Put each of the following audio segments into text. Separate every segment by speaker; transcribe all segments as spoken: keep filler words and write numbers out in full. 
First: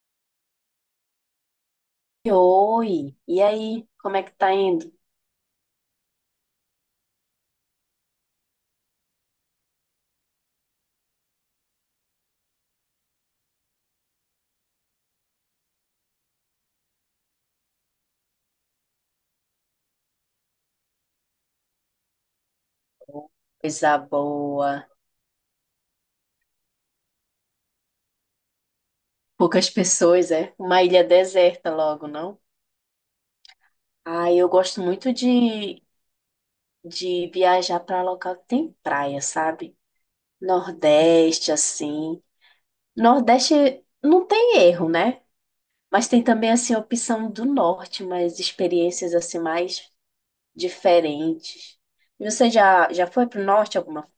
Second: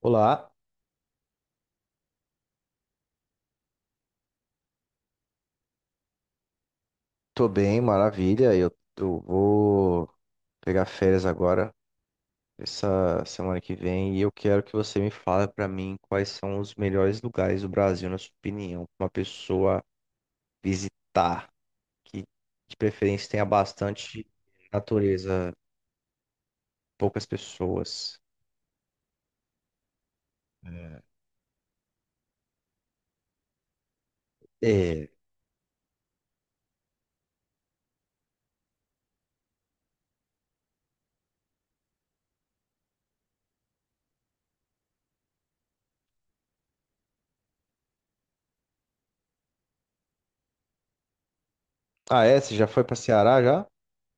Speaker 1: Olá,
Speaker 2: Oi, e aí, como é que tá indo?
Speaker 1: tô bem, maravilha. Eu, eu vou pegar férias agora, essa semana que vem, e eu quero que você me fale pra mim quais são os melhores lugares do Brasil, na sua opinião, pra uma pessoa visitar, que de preferência tenha
Speaker 2: Coisa
Speaker 1: bastante
Speaker 2: boa.
Speaker 1: natureza, poucas pessoas.
Speaker 2: Poucas pessoas, é? Uma
Speaker 1: É.
Speaker 2: ilha deserta logo, não? Ah, eu gosto
Speaker 1: É.
Speaker 2: muito de, de viajar para local que tem praia, sabe? Nordeste, assim. Nordeste não tem erro, né? Mas tem também, assim, a opção do norte, mas experiências, assim, mais diferentes.
Speaker 1: Ah,
Speaker 2: E
Speaker 1: é?
Speaker 2: Você
Speaker 1: Você já foi
Speaker 2: já,
Speaker 1: pra
Speaker 2: já foi
Speaker 1: Ceará
Speaker 2: pro
Speaker 1: já?
Speaker 2: norte alguma.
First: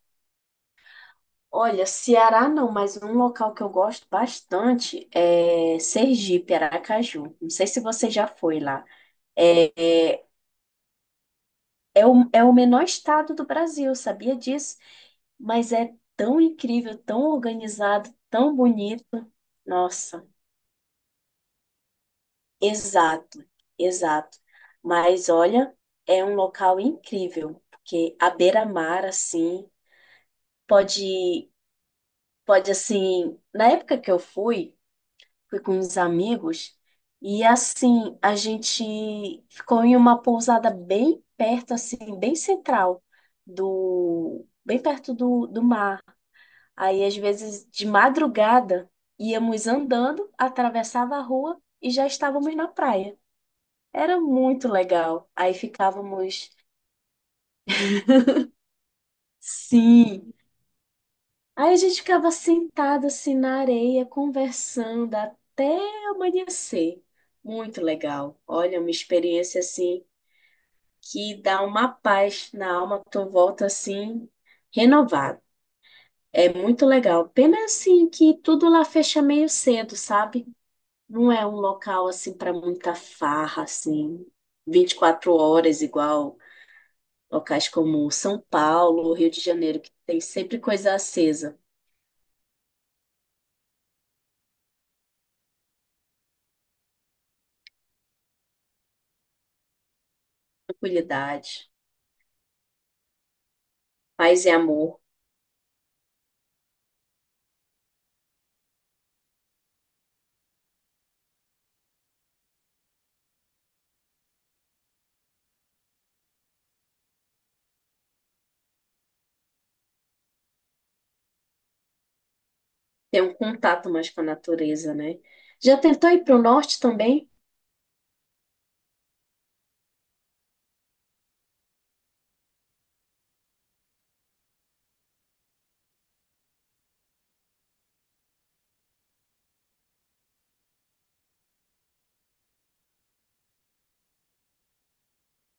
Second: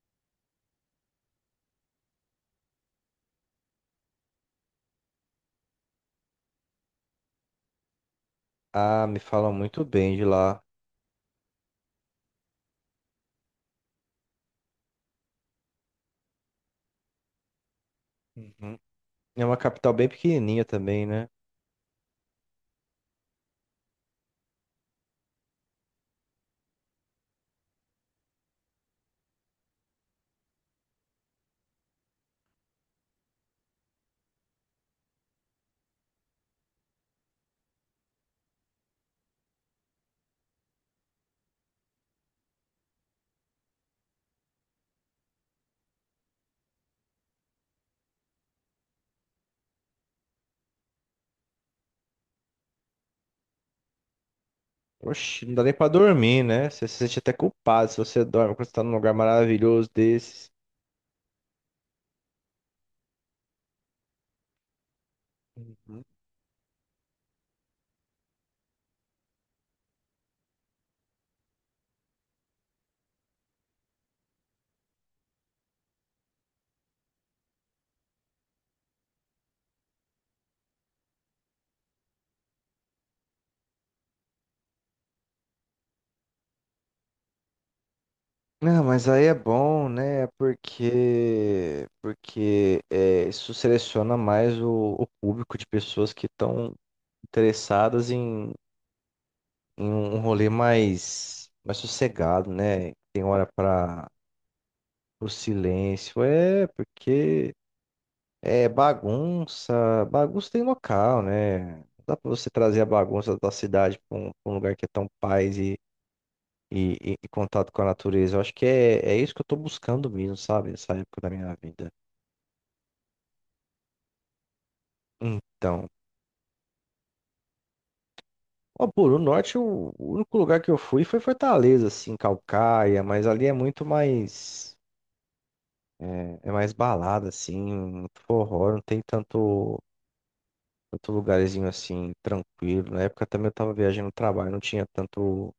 Speaker 2: Olha, Ceará não, mas um local que eu gosto bastante é Sergipe, Aracaju. Não sei se você já foi lá.
Speaker 1: Ah, me falam muito
Speaker 2: É,
Speaker 1: bem de
Speaker 2: é,
Speaker 1: lá.
Speaker 2: é o, é o menor estado do Brasil, sabia disso? Mas é tão incrível, tão organizado, tão
Speaker 1: Uhum.
Speaker 2: bonito.
Speaker 1: É uma capital bem
Speaker 2: Nossa,
Speaker 1: pequenininha também, né?
Speaker 2: exato, exato. Mas olha, é um local incrível, porque a beira-mar, assim, pode, pode assim. Na época que eu fui fui com os amigos e assim a gente ficou em uma pousada bem perto, assim, bem central do, bem perto do, do mar. Aí às vezes de madrugada íamos andando, atravessava a rua e já estávamos na praia. Era muito legal.
Speaker 1: Oxe, não
Speaker 2: Aí
Speaker 1: dá nem pra dormir,
Speaker 2: ficávamos,
Speaker 1: né? Você se sente até culpado se você dorme quando você tá num lugar maravilhoso
Speaker 2: sim.
Speaker 1: desses.
Speaker 2: Aí a gente ficava sentado assim na areia, conversando até
Speaker 1: Uhum.
Speaker 2: amanhecer. Muito legal. Olha, uma experiência assim que dá uma paz na alma, tu volta assim, renovado. É muito legal. Pena assim que tudo lá fecha meio cedo, sabe? Não é um local assim para muita farra, assim, Vinte e quatro horas, igual locais como São
Speaker 1: Não, mas
Speaker 2: Paulo,
Speaker 1: aí
Speaker 2: Rio
Speaker 1: é
Speaker 2: de Janeiro,
Speaker 1: bom,
Speaker 2: que tem
Speaker 1: né?
Speaker 2: sempre coisa acesa,
Speaker 1: Porque, porque é, isso seleciona mais o, o público de pessoas que estão interessadas em, em um um rolê mais,
Speaker 2: tranquilidade,
Speaker 1: mais sossegado, né? Tem hora para
Speaker 2: paz e amor.
Speaker 1: o silêncio. É, porque É, bagunça. Bagunça tem local, né? Não dá pra você trazer a bagunça da cidade pra um, pra um, lugar que é tão paz e, e, e- e contato com a natureza. Eu acho que é, é isso que eu tô buscando mesmo, sabe? Nessa época da minha vida.
Speaker 2: Tem um contato mais com a natureza, né? Já
Speaker 1: Então.
Speaker 2: tentou ir para o norte também?
Speaker 1: Ó, por o norte, o o único lugar que eu fui foi Fortaleza, assim, Calcaia, mas ali é muito mais. É, é mais balada, assim, muito forró, não tem tanto, tanto lugarzinho assim, tranquilo. Na época também eu tava viajando no trabalho, não tinha tanto.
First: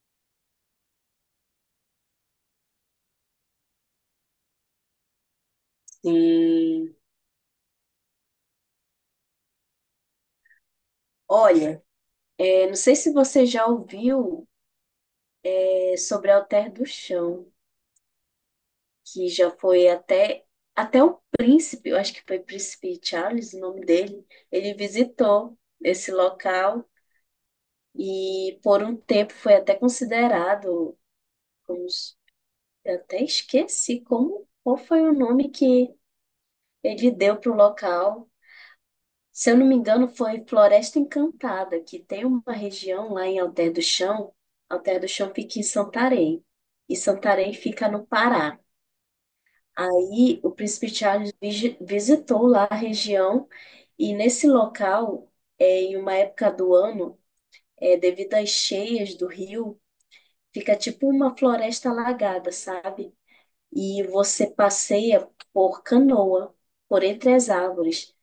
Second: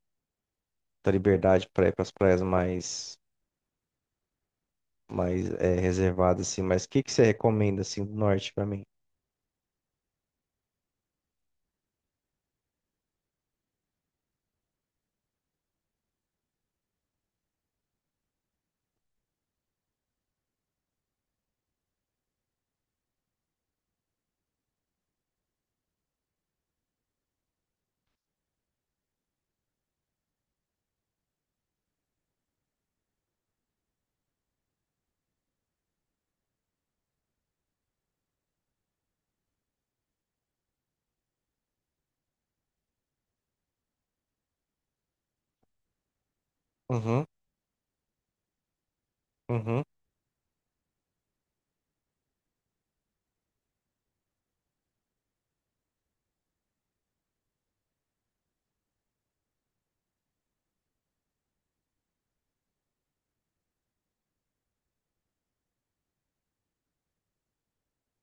Speaker 1: Da liberdade para ir para as praias mais, mais é, reservadas, assim. Mas o
Speaker 2: Sim.
Speaker 1: que que você recomenda, assim, do norte para mim?
Speaker 2: Olha, eu não sei se você já ouviu é sobre o Alter do Chão, que já foi até até o príncipe, eu acho que foi Príncipe Charles, o nome dele, ele visitou esse local e por um tempo foi até considerado como s- eu até esqueci como qual foi o nome que ele deu para o local. Se eu não me engano, foi Floresta Encantada, que tem uma região lá em Alter do Chão. Alter do Chão fica em Santarém, e
Speaker 1: Uhum,
Speaker 2: Santarém fica no Pará.
Speaker 1: uhum.
Speaker 2: Aí o príncipe Charles vigi- visitou lá a região e nesse local, é, em uma época do ano, é, devido às cheias do rio, fica tipo uma floresta alagada, sabe? E você passeia por canoa, por entre as árvores.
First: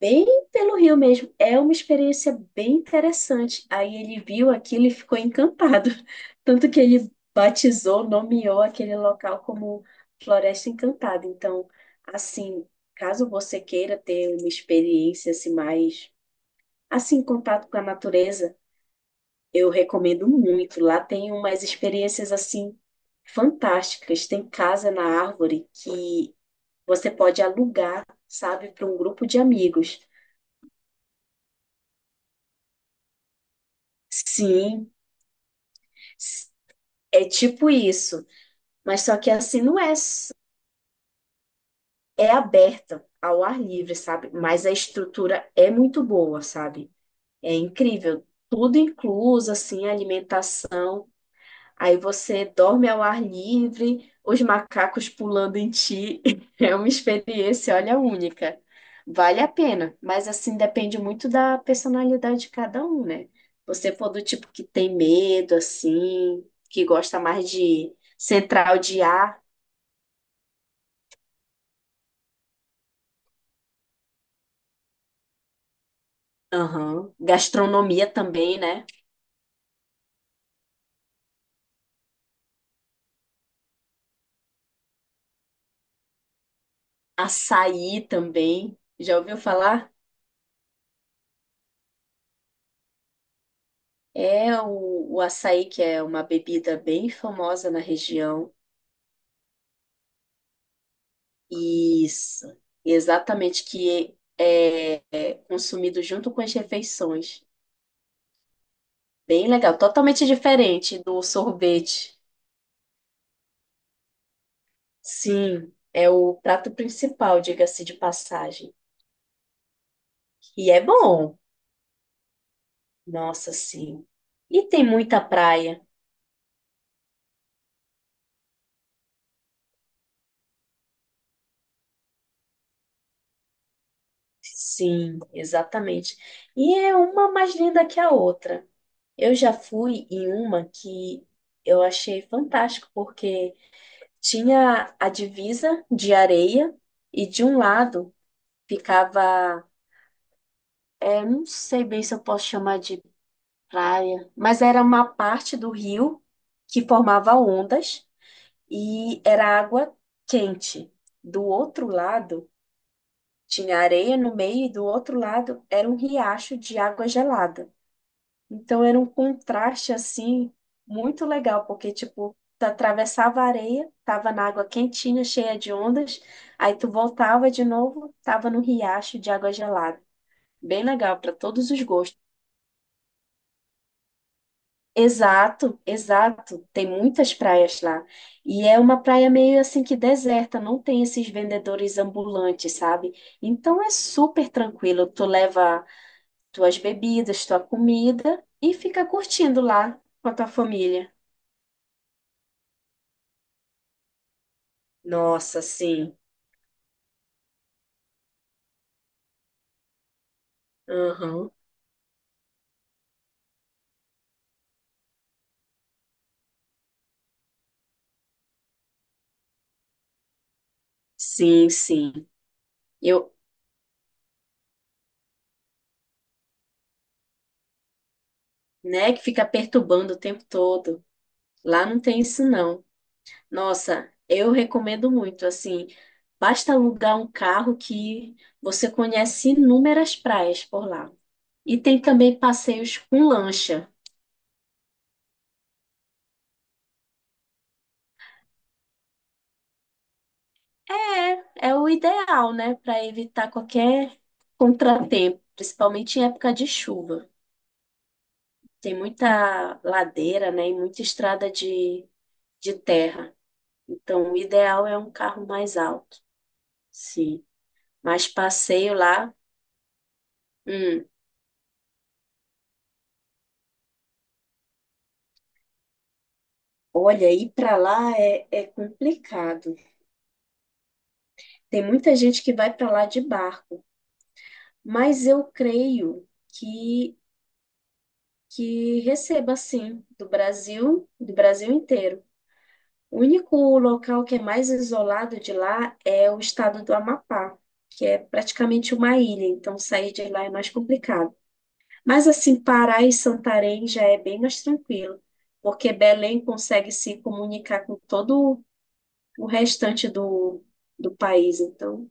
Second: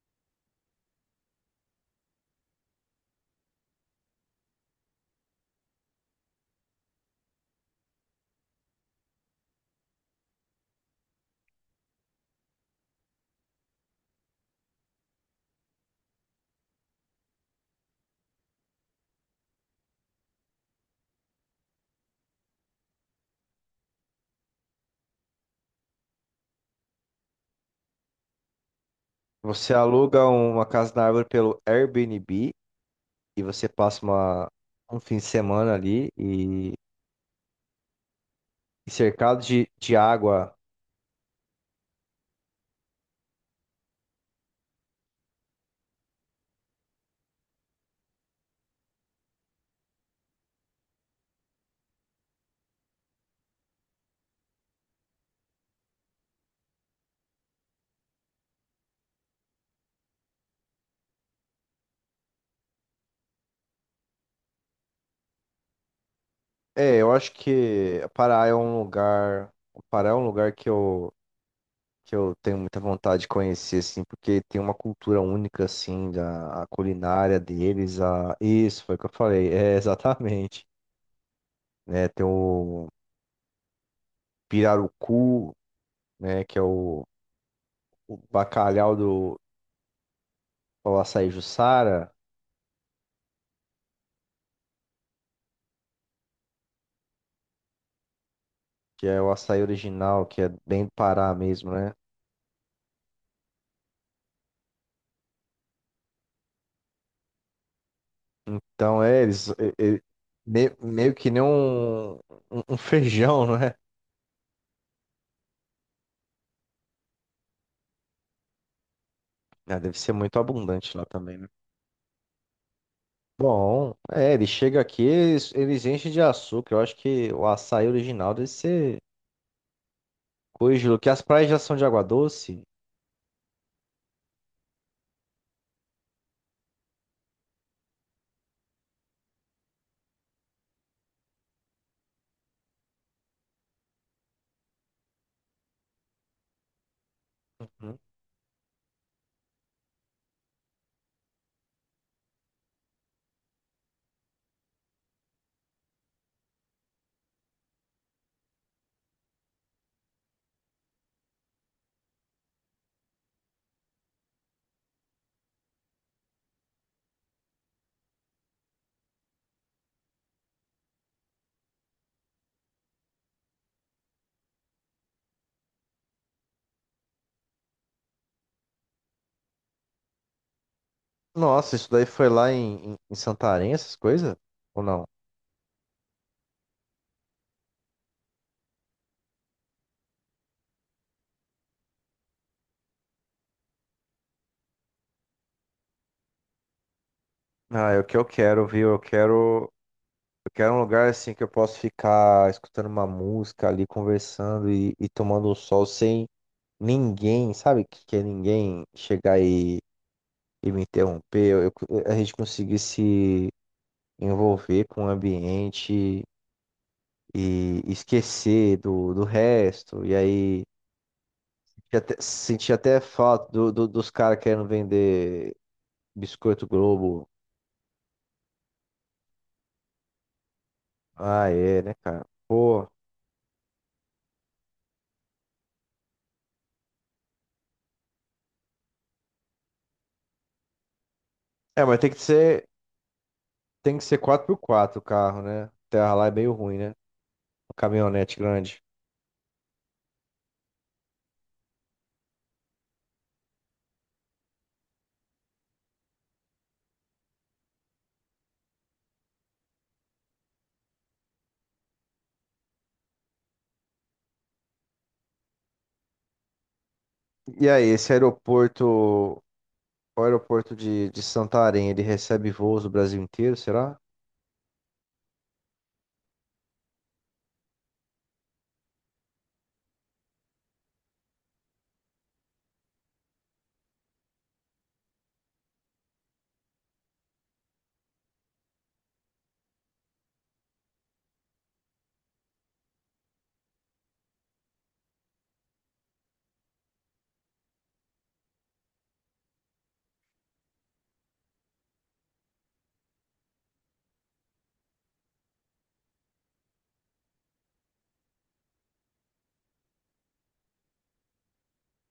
Speaker 2: Bem pelo Rio mesmo. É uma experiência bem interessante. Aí ele viu aquilo e ficou encantado. Tanto que ele batizou, nomeou aquele local como Floresta Encantada. Então, assim, caso você queira ter uma experiência assim mais assim em contato com a natureza, eu recomendo muito. Lá tem umas experiências assim fantásticas. Tem casa na árvore que você pode alugar, sabe, para um grupo de
Speaker 1: Você
Speaker 2: amigos.
Speaker 1: aluga uma casa na árvore pelo Airbnb e você passa uma,
Speaker 2: Sim,
Speaker 1: um fim de semana ali e,
Speaker 2: é tipo isso,
Speaker 1: e
Speaker 2: mas só que
Speaker 1: cercado
Speaker 2: assim
Speaker 1: de,
Speaker 2: não é,
Speaker 1: de
Speaker 2: s-
Speaker 1: água.
Speaker 2: é aberta ao ar livre, sabe? Mas a estrutura é muito boa, sabe? É incrível, tudo incluso, assim, alimentação. Aí você dorme ao ar livre, os macacos pulando em ti. É uma experiência, olha, única. Vale a pena, mas assim depende muito da personalidade de cada um, né? Você for do tipo que tem medo, assim, que
Speaker 1: É, eu
Speaker 2: gosta
Speaker 1: acho
Speaker 2: mais de
Speaker 1: que Pará é
Speaker 2: central
Speaker 1: um
Speaker 2: de ar,
Speaker 1: lugar, Pará é um lugar que eu, que eu tenho muita vontade de conhecer, assim, porque tem uma cultura única, assim, da a
Speaker 2: aham.
Speaker 1: culinária deles,
Speaker 2: Gastronomia
Speaker 1: a...
Speaker 2: também,
Speaker 1: isso,
Speaker 2: né?
Speaker 1: foi o que eu falei, é, exatamente. Né? Tem o pirarucu, né? Que é o,
Speaker 2: Açaí
Speaker 1: o
Speaker 2: também.
Speaker 1: bacalhau
Speaker 2: Já ouviu
Speaker 1: do
Speaker 2: falar?
Speaker 1: o açaí Jussara,
Speaker 2: É o, o açaí, que é uma bebida bem famosa na região.
Speaker 1: que é o açaí original, que é bem do Pará mesmo, né?
Speaker 2: Isso, exatamente, que é, é consumido junto com as refeições.
Speaker 1: Então, é,
Speaker 2: Bem
Speaker 1: eles, e-
Speaker 2: legal,
Speaker 1: e-
Speaker 2: totalmente
Speaker 1: me-
Speaker 2: diferente
Speaker 1: meio
Speaker 2: do
Speaker 1: que nem um,
Speaker 2: sorvete.
Speaker 1: um um feijão, né?
Speaker 2: Sim, é o prato principal, diga-se de passagem.
Speaker 1: Ah, deve ser muito
Speaker 2: E é
Speaker 1: abundante lá também,
Speaker 2: bom,
Speaker 1: né?
Speaker 2: nossa,
Speaker 1: Bom,
Speaker 2: sim.
Speaker 1: é, ele
Speaker 2: E
Speaker 1: chega
Speaker 2: tem
Speaker 1: aqui,
Speaker 2: muita
Speaker 1: eles,
Speaker 2: praia.
Speaker 1: eles enchem de açúcar. Eu acho que o açaí original deve ser coisa de louco, que as praias já são de água doce.
Speaker 2: Sim, exatamente. E é uma mais linda que a outra. Eu já fui em uma que eu achei fantástico, porque tinha a divisa de areia e de um
Speaker 1: Uhum.
Speaker 2: lado ficava, é, não sei bem se eu posso chamar de praia, mas era uma parte do rio que formava ondas e era água quente. Do outro lado tinha areia no meio e do outro lado era um riacho de água gelada. Então era um contraste assim muito legal, porque tipo, tu atravessava a areia, tava na água quentinha, cheia de ondas, aí tu voltava de novo, tava no riacho de água gelada. Bem legal para todos
Speaker 1: Nossa,
Speaker 2: os
Speaker 1: isso daí
Speaker 2: gostos.
Speaker 1: foi lá em, em, em Santarém, essas coisas? Ou não?
Speaker 2: Exato, exato. Tem muitas praias lá. E é uma praia meio assim que deserta, não tem esses vendedores ambulantes, sabe? Então é super tranquilo. Tu leva tuas bebidas, tua
Speaker 1: Ah, é o que eu
Speaker 2: comida
Speaker 1: quero,
Speaker 2: e
Speaker 1: viu? Eu
Speaker 2: fica curtindo
Speaker 1: quero,
Speaker 2: lá com a tua
Speaker 1: eu quero um lugar
Speaker 2: família.
Speaker 1: assim que eu posso ficar escutando uma música ali, conversando e, e tomando o
Speaker 2: Nossa,
Speaker 1: sol
Speaker 2: sim.
Speaker 1: sem ninguém, sabe? Que, que é ninguém chegar e, e me interromper.
Speaker 2: Aham.
Speaker 1: Eu, eu- a gente conseguir se envolver com o ambiente e esquecer do, do resto. E aí,
Speaker 2: Sim,
Speaker 1: senti até,
Speaker 2: sim.
Speaker 1: senti até
Speaker 2: Eu,
Speaker 1: falta do, do- dos caras querendo vender biscoito Globo.
Speaker 2: né, que fica perturbando o tempo todo.
Speaker 1: Ah, é,
Speaker 2: Lá
Speaker 1: né,
Speaker 2: não tem
Speaker 1: cara?
Speaker 2: isso, não.
Speaker 1: Pô.
Speaker 2: Nossa, eu recomendo muito, assim, basta alugar um carro que você conhece inúmeras praias por lá. E
Speaker 1: É, mas
Speaker 2: tem
Speaker 1: tem que
Speaker 2: também
Speaker 1: ser,
Speaker 2: passeios com lancha.
Speaker 1: tem que ser quatro por quatro o carro, né? Terra lá é meio ruim, né? Caminhonete grande.
Speaker 2: É, é o ideal, né, para evitar qualquer contratempo, principalmente em época de chuva. Tem muita ladeira, né, e muita estrada de, de terra. Então, o ideal é um carro mais alto, sim.
Speaker 1: E aí, esse
Speaker 2: Mas
Speaker 1: aeroporto,
Speaker 2: passeio lá,
Speaker 1: o aeroporto
Speaker 2: hum,
Speaker 1: de, de Santarém, ele recebe voos do Brasil inteiro, será?
Speaker 2: olha, ir para lá é, é complicado. Tem muita gente que vai para lá de barco, mas eu creio que que receba sim do Brasil, do Brasil inteiro. O único local que é mais isolado de lá é o estado do Amapá, que é praticamente uma ilha, então sair de lá é mais complicado. Mas assim, Pará e Santarém já é bem mais tranquilo, porque Belém consegue se comunicar com todo o restante do, do país, então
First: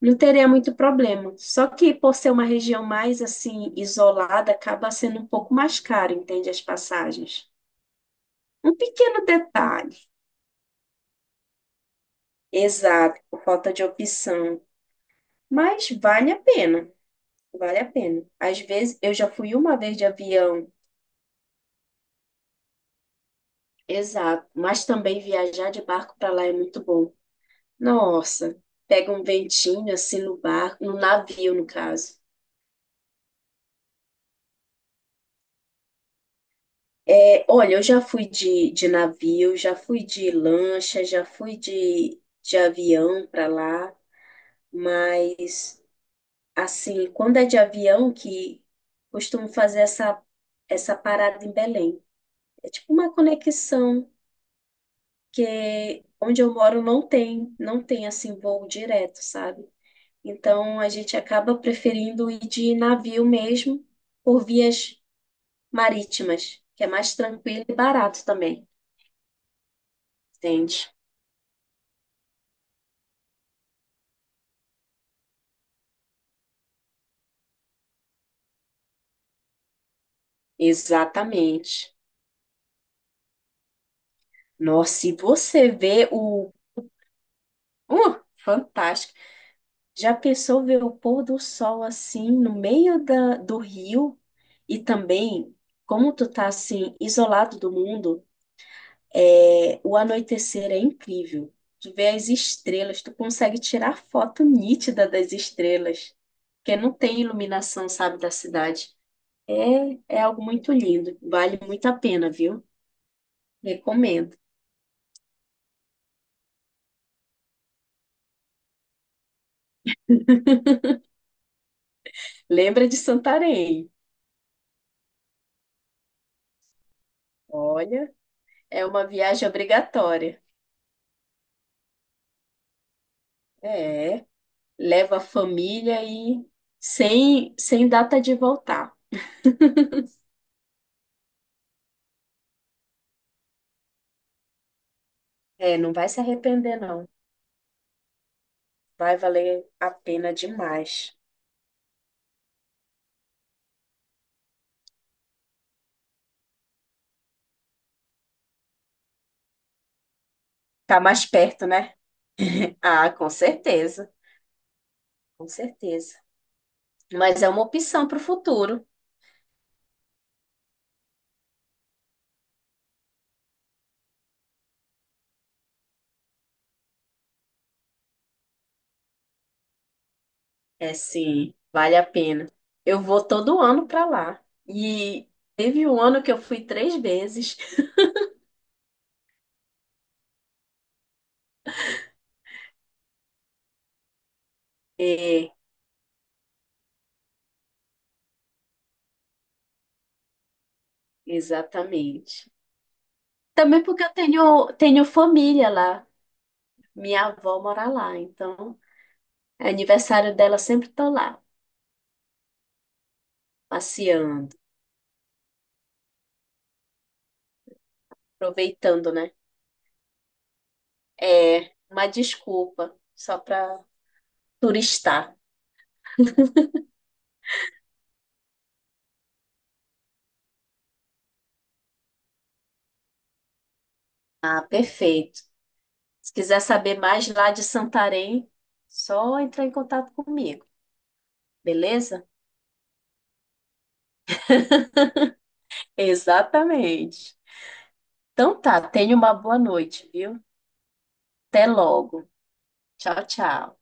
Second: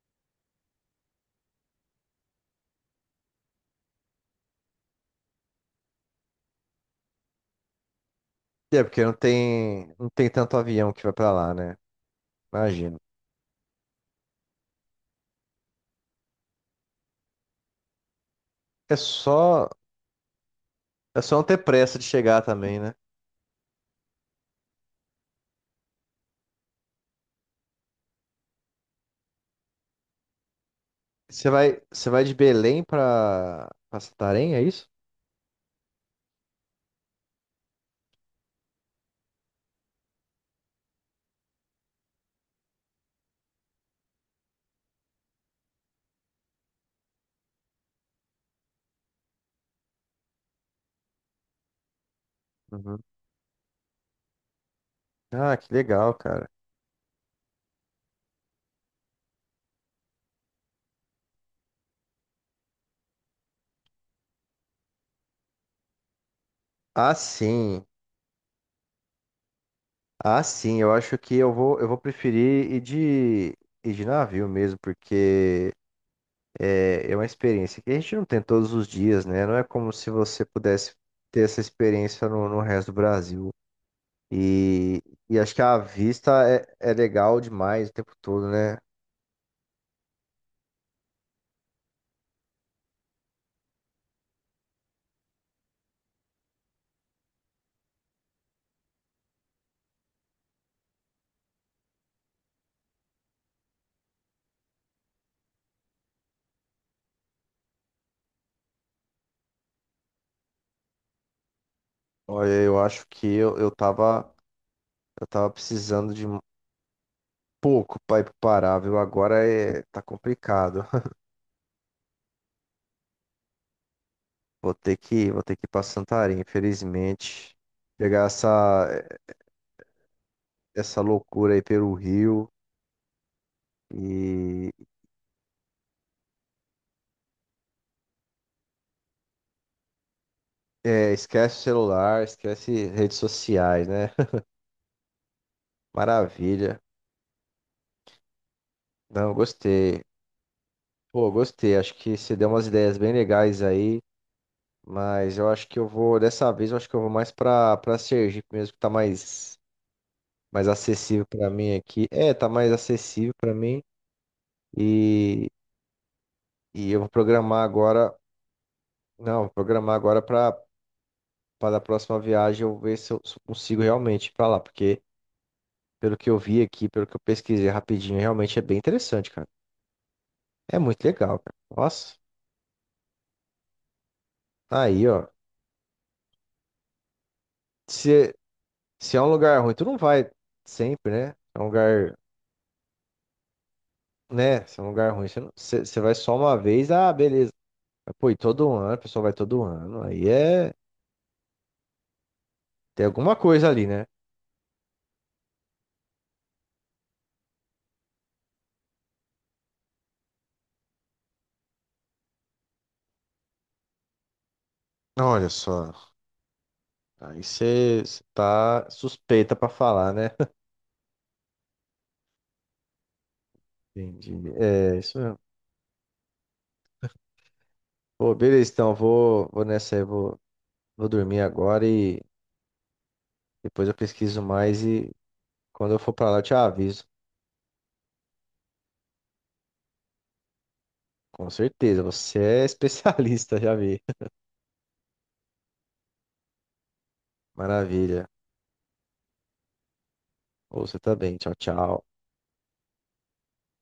Speaker 2: não teria muito problema. Só que por ser uma região mais assim isolada, acaba sendo um pouco mais caro, entende as passagens. Um
Speaker 1: É, porque não
Speaker 2: pequeno
Speaker 1: tem,
Speaker 2: detalhe,
Speaker 1: não tem tanto avião que vai pra lá, né? Imagino.
Speaker 2: exato, por falta de opção, mas vale a pena, vale a pena. Às
Speaker 1: É
Speaker 2: vezes eu já fui
Speaker 1: só,
Speaker 2: uma vez de avião,
Speaker 1: é só não ter pressa de chegar também, né?
Speaker 2: exato, mas também viajar de barco para lá é muito bom. Nossa, pega um ventinho assim no barco, no
Speaker 1: Você
Speaker 2: navio, no
Speaker 1: vai, você
Speaker 2: caso.
Speaker 1: vai de Belém pra, pra, Santarém, é isso?
Speaker 2: É, olha, eu já fui de, de navio, já fui de lancha, já fui de, de avião para lá, mas assim, quando é de avião que costumo fazer essa, essa parada em Belém. É tipo
Speaker 1: Uhum.
Speaker 2: uma conexão,
Speaker 1: Ah, que
Speaker 2: que
Speaker 1: legal,
Speaker 2: onde
Speaker 1: cara.
Speaker 2: eu moro não tem, não tem assim voo direto, sabe? Então a gente acaba preferindo ir de navio mesmo por vias marítimas, que é
Speaker 1: Ah,
Speaker 2: mais tranquilo e
Speaker 1: sim.
Speaker 2: barato também,
Speaker 1: Ah, sim,
Speaker 2: entende?
Speaker 1: eu acho que eu vou, eu vou preferir ir de, ir de navio mesmo, porque é, é uma experiência que a gente não tem todos os dias, né? Não é como se você pudesse ter essa
Speaker 2: Exatamente.
Speaker 1: experiência no, no resto do Brasil. E,
Speaker 2: Nossa, e
Speaker 1: e acho que
Speaker 2: você
Speaker 1: a
Speaker 2: vê
Speaker 1: vista
Speaker 2: o.
Speaker 1: é, é legal demais o tempo
Speaker 2: Uh,
Speaker 1: todo, né?
Speaker 2: fantástico. Já pensou ver o pôr do sol assim no meio da, do rio? E também, como tu tá assim, isolado do mundo, é, o anoitecer é incrível. Tu vê as estrelas, tu consegue tirar foto nítida das estrelas, porque não tem iluminação, sabe, da cidade. É, é algo muito lindo, vale muito a pena,
Speaker 1: Olha,
Speaker 2: viu?
Speaker 1: eu acho que eu, eu tava,
Speaker 2: Recomendo.
Speaker 1: eu tava precisando de um pouco para ir pro Pará, viu? Agora é, tá complicado.
Speaker 2: Lembra de Santarém?
Speaker 1: Vou ter que, vou ter que ir pra Santarém, infelizmente.
Speaker 2: Olha,
Speaker 1: Pegar
Speaker 2: é
Speaker 1: essa.
Speaker 2: uma viagem obrigatória.
Speaker 1: Essa loucura aí pelo Rio.
Speaker 2: É,
Speaker 1: E
Speaker 2: leva a família e sem, sem data de voltar.
Speaker 1: é, esquece o celular, esquece redes sociais, né?
Speaker 2: É, não vai se
Speaker 1: Maravilha.
Speaker 2: arrepender, não. Vai
Speaker 1: Não,
Speaker 2: valer a
Speaker 1: gostei.
Speaker 2: pena demais.
Speaker 1: Pô, gostei. Acho que você deu umas ideias bem legais aí. Mas eu acho que eu vou, dessa vez, eu acho que eu vou mais pra, pra Sergipe mesmo, que tá mais, mais
Speaker 2: Tá mais
Speaker 1: acessível pra
Speaker 2: perto,
Speaker 1: mim
Speaker 2: né?
Speaker 1: aqui. É, tá mais
Speaker 2: Ah, com
Speaker 1: acessível pra mim.
Speaker 2: certeza,
Speaker 1: E,
Speaker 2: com certeza.
Speaker 1: e eu vou
Speaker 2: Mas é uma
Speaker 1: programar
Speaker 2: opção
Speaker 1: agora.
Speaker 2: para o futuro.
Speaker 1: Não, vou programar agora pra, pra da próxima viagem eu ver se eu consigo realmente ir pra lá, porque. Pelo que eu vi aqui, pelo que eu pesquisei rapidinho, realmente é bem interessante, cara. É
Speaker 2: É
Speaker 1: muito legal, cara.
Speaker 2: sim, vale a
Speaker 1: Nossa.
Speaker 2: pena. Eu vou todo ano para lá.
Speaker 1: tá aí, ó.
Speaker 2: E teve um ano que eu fui três vezes.
Speaker 1: Se, se é um lugar ruim, tu não vai sempre, né? É um lugar, né? Se é um lugar ruim, você, não-
Speaker 2: É,
Speaker 1: você- você vai só uma vez, ah, beleza. Mas, pô, e todo ano, a pessoa vai todo ano. Aí é.
Speaker 2: exatamente.
Speaker 1: Tem alguma coisa
Speaker 2: Também
Speaker 1: ali,
Speaker 2: porque
Speaker 1: né?
Speaker 2: eu tenho, tenho família lá. Minha avó mora lá, então é aniversário dela sempre tô lá, passeando,
Speaker 1: Olha só. Aí você você tá
Speaker 2: aproveitando, né?
Speaker 1: suspeita pra falar, né?
Speaker 2: É uma desculpa só para
Speaker 1: Entendi. É, isso
Speaker 2: turistar.
Speaker 1: mesmo. Pô, beleza, então, eu vou, vou nessa aí, vou, vou dormir agora e depois eu pesquiso
Speaker 2: Ah,
Speaker 1: mais e
Speaker 2: perfeito.
Speaker 1: quando eu for pra
Speaker 2: Se
Speaker 1: lá, eu te
Speaker 2: quiser saber
Speaker 1: aviso.
Speaker 2: mais lá de Santarém, só entrar em contato comigo,
Speaker 1: Com certeza,
Speaker 2: beleza?
Speaker 1: você é especialista, já vi.
Speaker 2: Exatamente.
Speaker 1: Maravilha.
Speaker 2: Então tá, tenha uma boa noite, viu?
Speaker 1: Ou você também. Tchau,
Speaker 2: Até
Speaker 1: tchau.
Speaker 2: logo. Tchau, tchau.